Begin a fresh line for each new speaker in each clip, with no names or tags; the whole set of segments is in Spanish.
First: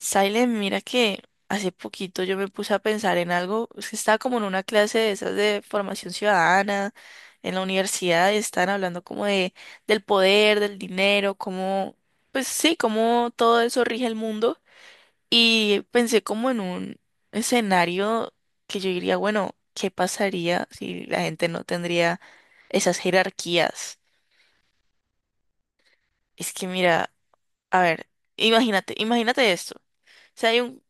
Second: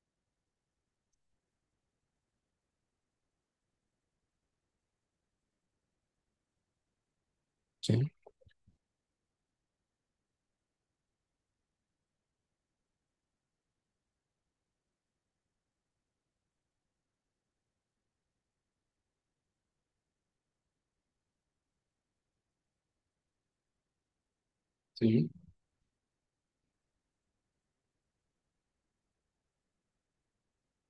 Silent, mira que hace poquito yo me puse a pensar en algo. Es que estaba como en una clase de esas de formación ciudadana en la
Sí,
universidad y estaban hablando como de del poder, del dinero, cómo, pues sí, cómo todo eso rige el mundo. Y pensé como en un escenario que yo diría, bueno, ¿qué pasaría si la gente no tendría esas jerarquías?
sí.
Es que mira, a ver, imagínate, imagínate esto. O sea, hay un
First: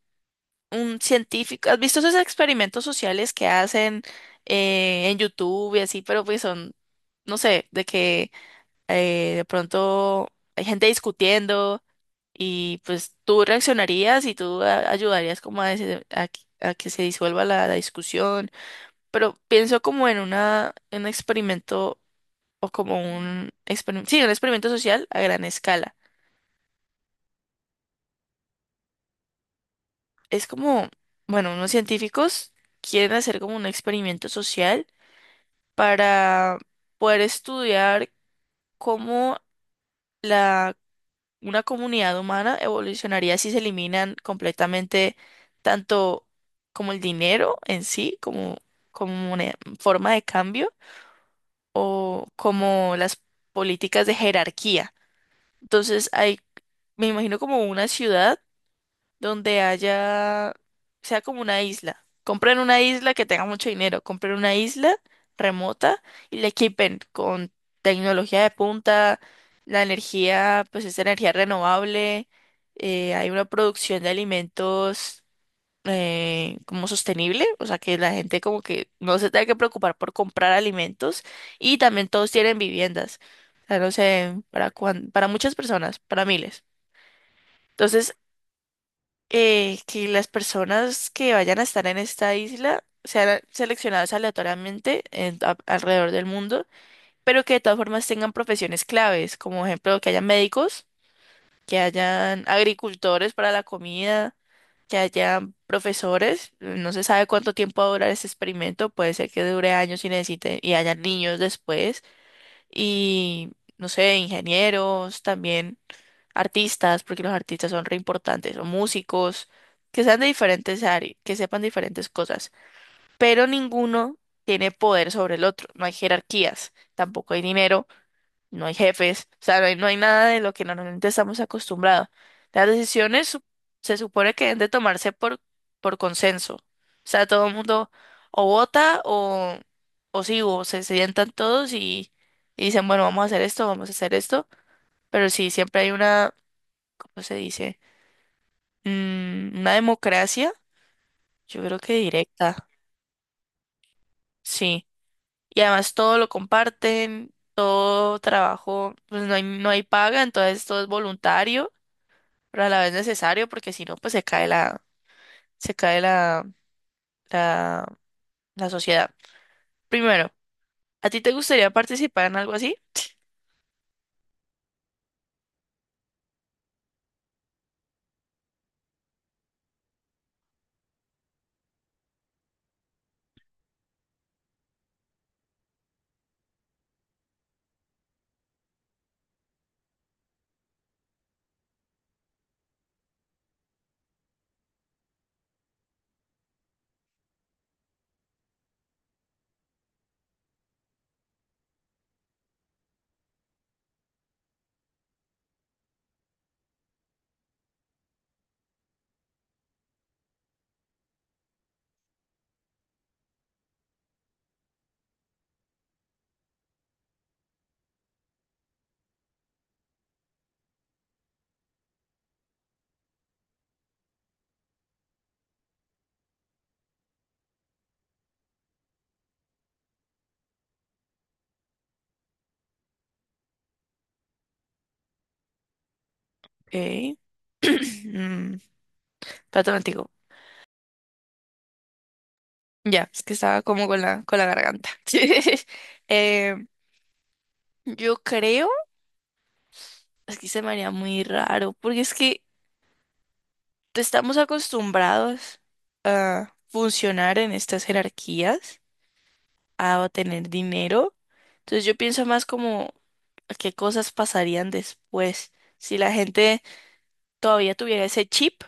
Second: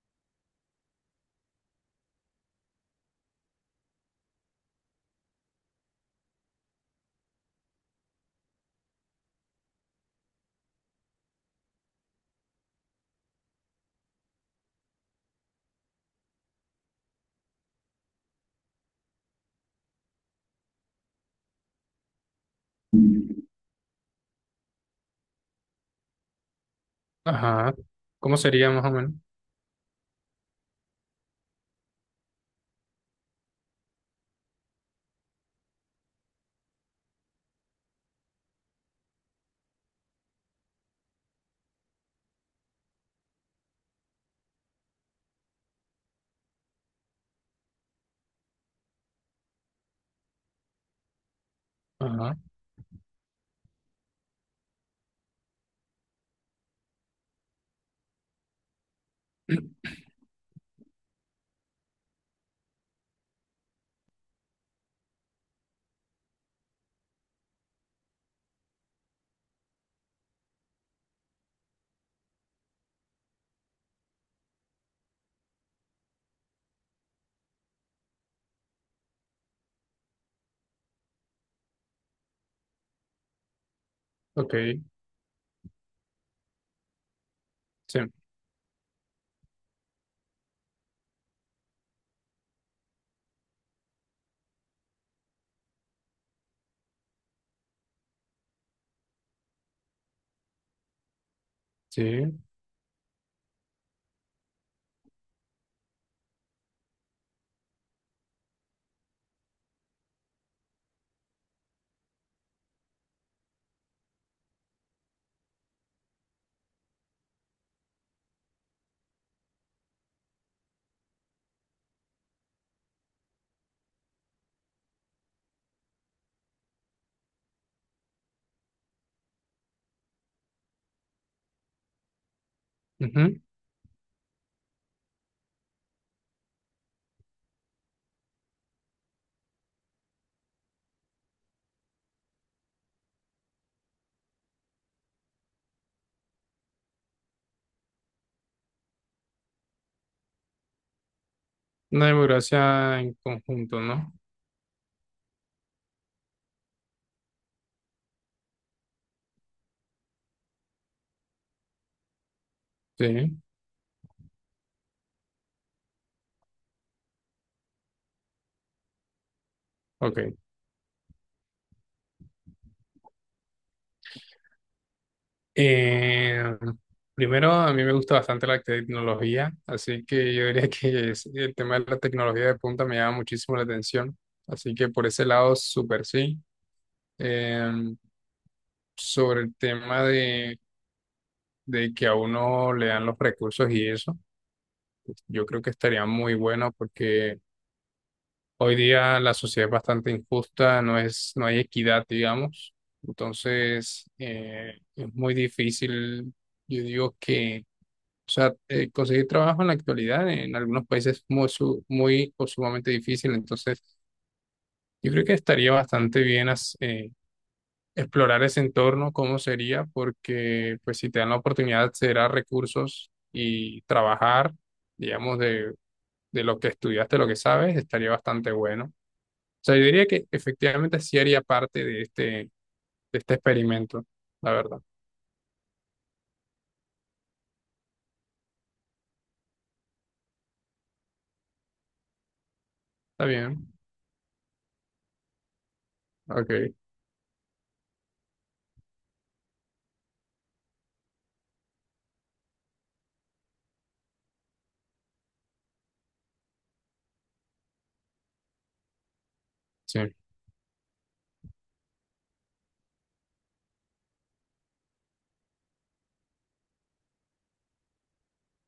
un científico. ¿Has visto esos experimentos sociales que hacen en YouTube y así? Pero pues son, no sé, de que de pronto hay gente discutiendo, y pues tú reaccionarías y ayudarías como a, a que se disuelva la discusión. Pero pienso como en en un experimento, o como un experimento, sí, un experimento social a gran escala.
Ajá. ¿Cómo sería más o menos?
Es como, bueno, unos científicos quieren hacer como un experimento social para poder estudiar cómo la, una comunidad humana evolucionaría si se eliminan completamente tanto como el dinero en sí, como, como una forma de cambio, o
Ajá.
como las políticas de jerarquía. Entonces hay, me imagino como una ciudad donde haya, sea como una isla. Compren una isla que tenga mucho dinero, compren una isla remota y la equipen con tecnología de punta. La energía, pues es energía renovable, hay una producción de alimentos como sostenible, o sea, que la gente como que no se tenga que preocupar por comprar alimentos, y también todos tienen viviendas. O sea, no sé,
Ok.
para, para muchas personas, para miles.
Sí,
Entonces, que las personas que vayan a estar en esta isla sean seleccionadas aleatoriamente alrededor del mundo, pero que de todas formas tengan profesiones claves, como ejemplo, que haya médicos, que
sí.
hayan agricultores para la comida, que haya profesores. No se sabe cuánto tiempo va a durar este experimento, puede ser que dure años y necesite y haya niños después, y no sé, ingenieros también, artistas, porque los artistas son re importantes, o músicos, que sean de diferentes áreas, que sepan diferentes cosas, pero ninguno tiene poder sobre el otro. No hay jerarquías, tampoco hay dinero, no hay jefes, o sea, no hay, no hay nada de lo que normalmente estamos acostumbrados. Las decisiones
Ujú.
su- Se supone que deben de tomarse por consenso. O sea, todo el mundo o vota o sí, o se sientan todos y dicen, bueno, vamos a hacer esto, vamos a hacer esto. Pero sí, siempre hay una, ¿cómo se dice? Una democracia, yo creo que
Una
directa,
democracia en conjunto, ¿no?
sí. Y además todo lo comparten, todo trabajo, pues no hay, no hay paga, entonces todo es voluntario, pero a la vez
Sí.
necesario, porque si no, pues se cae se cae la, la sociedad.
Ok.
Primero, ¿a ti te gustaría participar en algo así?
Eh, Primero, a mí me gusta bastante la tecnología, así que yo diría el tema de la tecnología de punta me llama muchísimo la atención. Así que por ese lado, súper sí. Eh, Sobre el tema de que a uno le dan los recursos y eso, yo creo que estaría muy bueno porque hoy día la sociedad es bastante injusta, no hay equidad, digamos. Entonces, es muy difícil, yo digo que, o sea, conseguir trabajo en la actualidad en algunos países es muy, muy o sumamente difícil. Entonces, yo creo que estaría bastante bien explorar ese entorno, cómo sería, porque pues si te dan la oportunidad de acceder a recursos y trabajar, digamos, de lo que estudiaste, lo que sabes, estaría bastante bueno. O sea, yo diría que efectivamente sí haría parte de este experimento, la verdad.
Ok. Mm, Trato contigo. Ya, es
Está
que estaba
bien.
como con la garganta.
Ok,
Eh, yo creo, es que se me haría muy raro, porque es que estamos acostumbrados a funcionar en estas jerarquías,
sí,
a tener dinero. Entonces yo pienso más como a qué cosas pasarían después si la gente todavía tuviera ese chip,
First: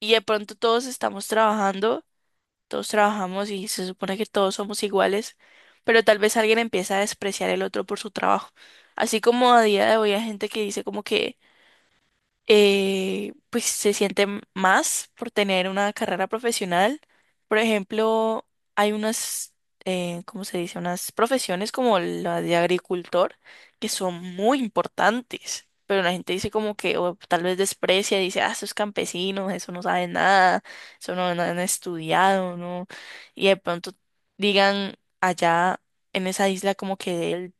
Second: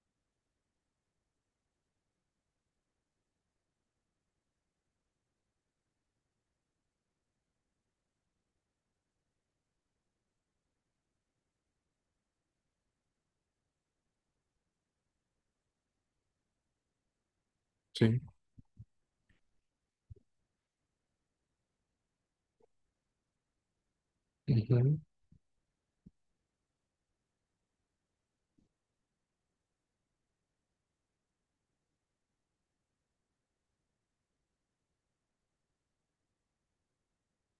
y de pronto todos estamos trabajando, todos trabajamos y se supone que todos somos iguales, pero tal vez alguien empieza a despreciar el otro por su trabajo. Así como a día de hoy hay gente que dice como que pues se sienten más por tener una carrera profesional. Por
sí,
ejemplo, hay unas, ¿cómo se dice? Unas profesiones como la de agricultor que son muy
ujú,
importantes, pero la gente dice como que, o tal vez desprecia, dice, ah, esos campesinos, eso no saben nada, eso no, no han estudiado, ¿no? Y de pronto digan allá en esa isla como que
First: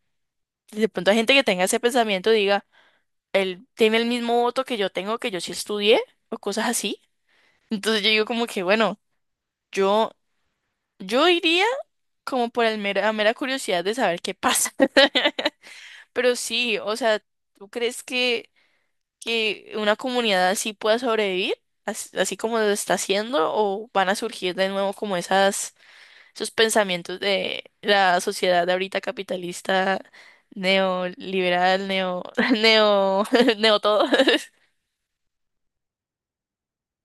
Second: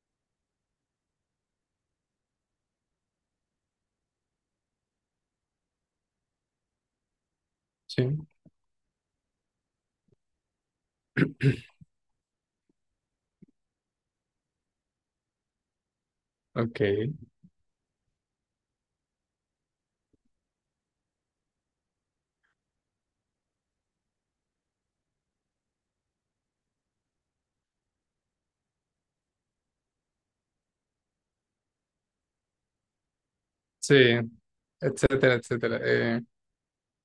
de pronto hay gente que tenga ese pensamiento, diga, él tiene el mismo voto que yo tengo, que yo sí estudié, o cosas así. Entonces yo
sí,
digo como que, bueno, yo, yo iría como por la mera curiosidad de saber qué pasa. Pero sí,
ok,
o sea, ¿tú crees que una comunidad así pueda sobrevivir? Así, como lo está haciendo, o van a surgir de nuevo como esas, esos pensamientos de la sociedad de ahorita capitalista, neoliberal, neo, neo, neo
sí,
todo.
etcétera, etcétera.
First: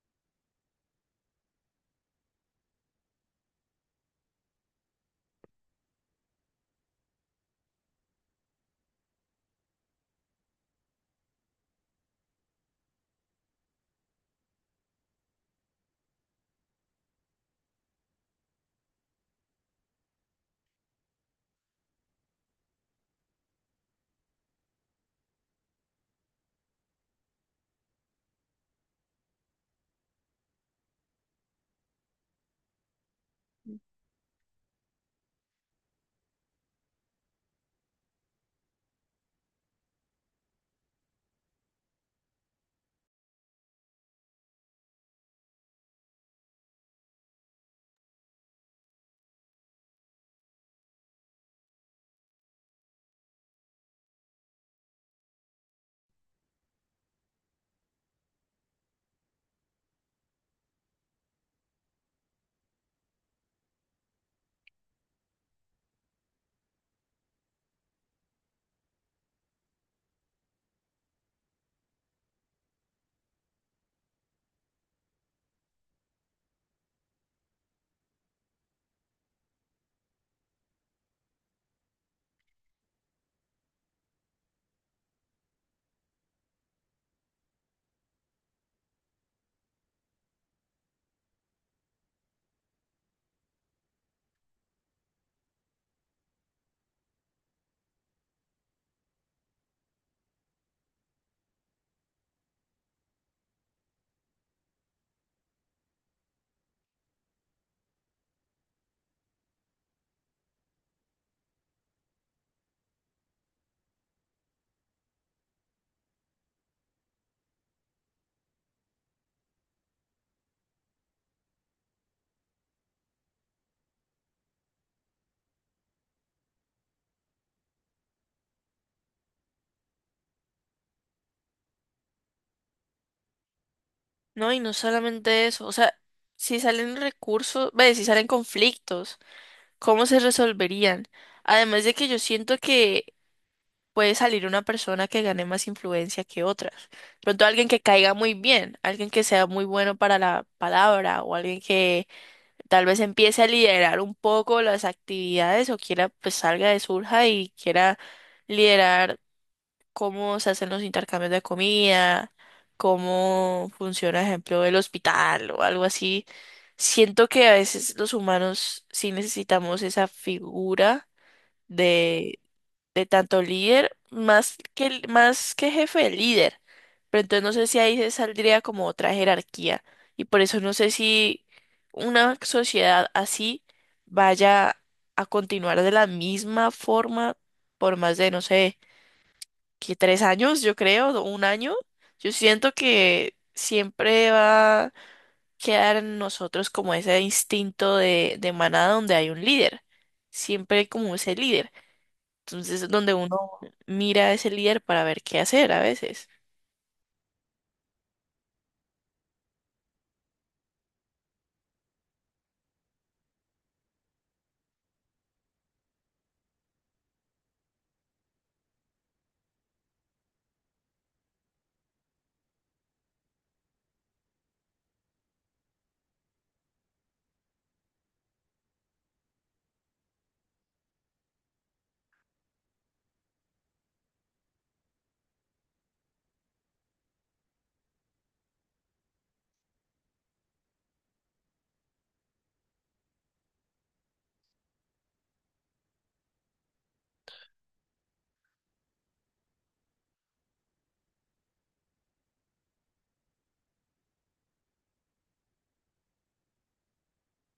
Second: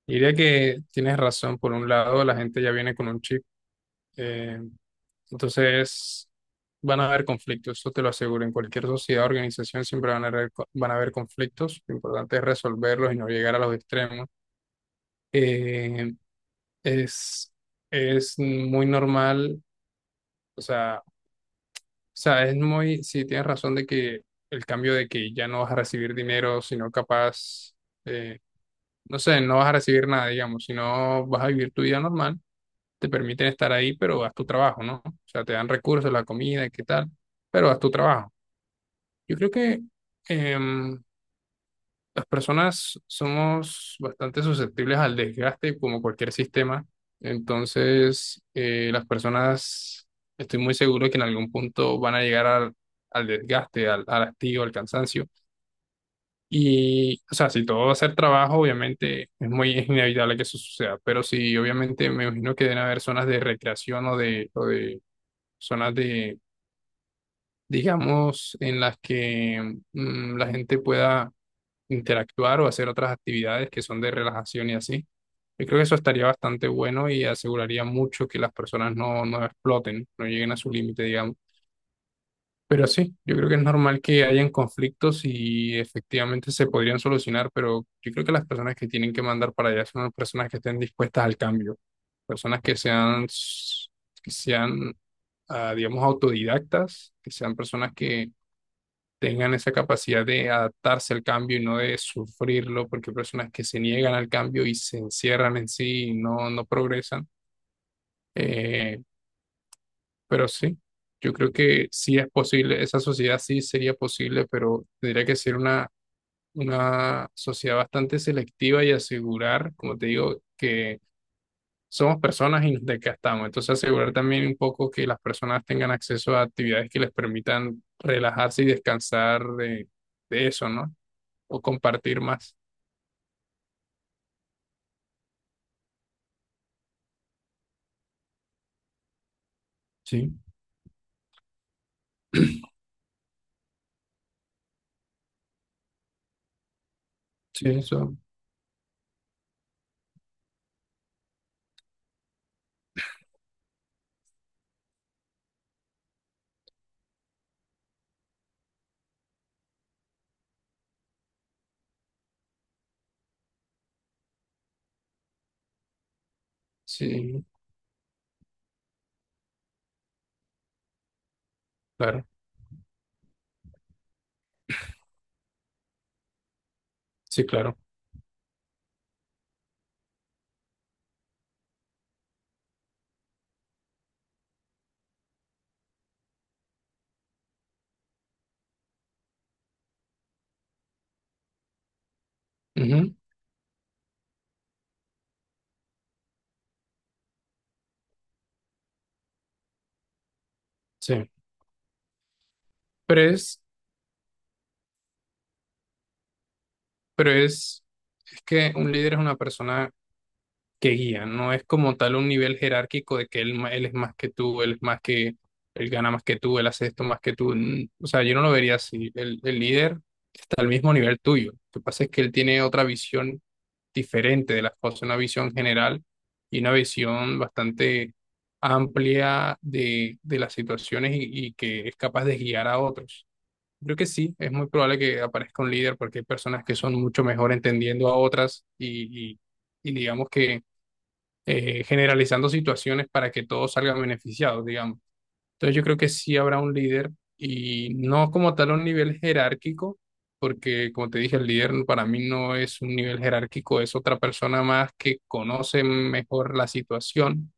Diría que tienes razón. Por un lado, la gente ya viene con un chip. eh, entonces, van a haber conflictos, eso te lo aseguro. En cualquier sociedad, organización, siempre van a haber, van a haber conflictos. Lo importante es resolverlos y no llegar a los extremos. Eh, es... Es muy normal. O sea, es muy, sí, tienes razón de que el cambio de que ya no vas a recibir dinero, sino capaz, eh, no sé, no vas a recibir nada, digamos, sino vas a vivir tu vida normal, te permiten estar ahí, pero haz tu trabajo, ¿no? O sea, te dan recursos, la comida, y qué tal, pero haz tu trabajo. Yo creo que, em, las personas somos bastante susceptibles al desgaste como cualquier sistema. Entonces, las personas, estoy muy seguro que en algún punto van a llegar al, al desgaste, al, al hastío, al cansancio. Y, o sea, si todo va a ser trabajo, obviamente es inevitable que eso suceda. Pero sí, obviamente me imagino que deben haber zonas de recreación o de zonas de, digamos, en las que la gente pueda interactuar o hacer otras actividades que son de relajación y así. Yo creo que eso estaría bastante bueno y aseguraría mucho que las personas no, no exploten, no lleguen a su límite, digamos. Pero sí, yo creo que es normal que hayan conflictos y efectivamente se podrían solucionar, pero yo creo que las personas que tienen que mandar para allá son las personas que estén dispuestas al cambio, personas que sean, digamos, autodidactas, que sean personas que tengan esa capacidad de adaptarse al cambio y no de sufrirlo, porque hay personas que se niegan al cambio y se encierran en sí y no, no progresan. Eh, pero sí, yo creo que sí es posible, esa sociedad sí sería posible, pero tendría que ser una sociedad bastante selectiva y asegurar, como te digo, que somos personas y nos desgastamos. Entonces asegurar también un poco que las personas tengan acceso a actividades que les permitan relajarse y descansar de eso, ¿no? O compartir más.
No, y no solamente eso, o sea, si salen recursos, ve, si salen conflictos, ¿cómo se
Sí,
resolverían? Además de que yo siento que puede salir una persona que gane más influencia que otras. De pronto alguien
sí,
que caiga
eso,
muy bien, alguien que sea muy bueno para la palabra, o alguien que tal vez empiece a liderar un poco las actividades, o quiera, pues salga de surja y quiera liderar cómo se hacen los intercambios de comida, cómo funciona, ejemplo, el hospital o algo así. Siento
sí,
que a veces los humanos sí necesitamos esa figura
claro,
de, de tanto líder, más que, más que jefe, de líder. Pero entonces
sí,
no sé
claro.
si ahí se saldría como otra jerarquía. Y por eso no sé si una sociedad así vaya a continuar de la misma forma por más de, no sé, que 3 años, yo creo, o un año. Yo siento
Ujú,
que siempre va a quedar en nosotros como ese instinto de manada, donde hay un líder, siempre hay como
sí.
ese líder. Entonces, donde
Pero
uno
es,
mira a ese líder para ver qué hacer a veces.
pero es que un líder es una persona que guía, no es como tal un nivel jerárquico de que él, él es más que tú, él es más que, él gana más que tú, él hace esto más que tú. O sea, yo no lo vería así. El líder al mismo nivel tuyo. Lo que pasa es que él tiene otra visión diferente de las cosas, una visión general y una visión bastante amplia de las situaciones y que es capaz de guiar a otros. Creo que sí, es muy probable que aparezca un líder porque hay personas que son mucho mejor entendiendo a otras y digamos que generalizando situaciones para que todos salgan beneficiados, digamos. Entonces yo creo que sí habrá un líder y no como tal a un nivel jerárquico, porque como te dije, el líder para mí no es un nivel jerárquico, es otra persona más que conoce mejor la situación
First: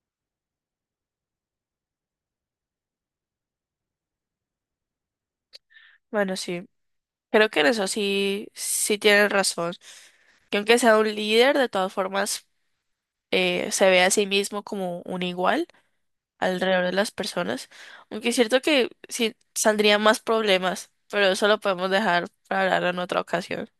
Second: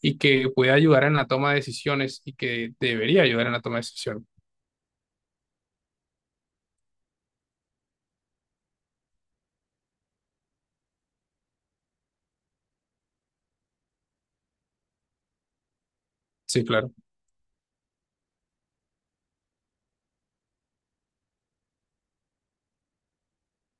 y que puede ayudar en la toma de decisiones y que debería ayudar en la toma de decisiones.
Bueno, sí, creo que en eso sí, sí tienen razón. Que aunque sea un líder, de todas formas, se ve a sí mismo como un igual
Sí,
alrededor de
claro.
las personas. Aunque es cierto que sí saldrían más problemas, pero eso lo podemos dejar para hablar en otra ocasión.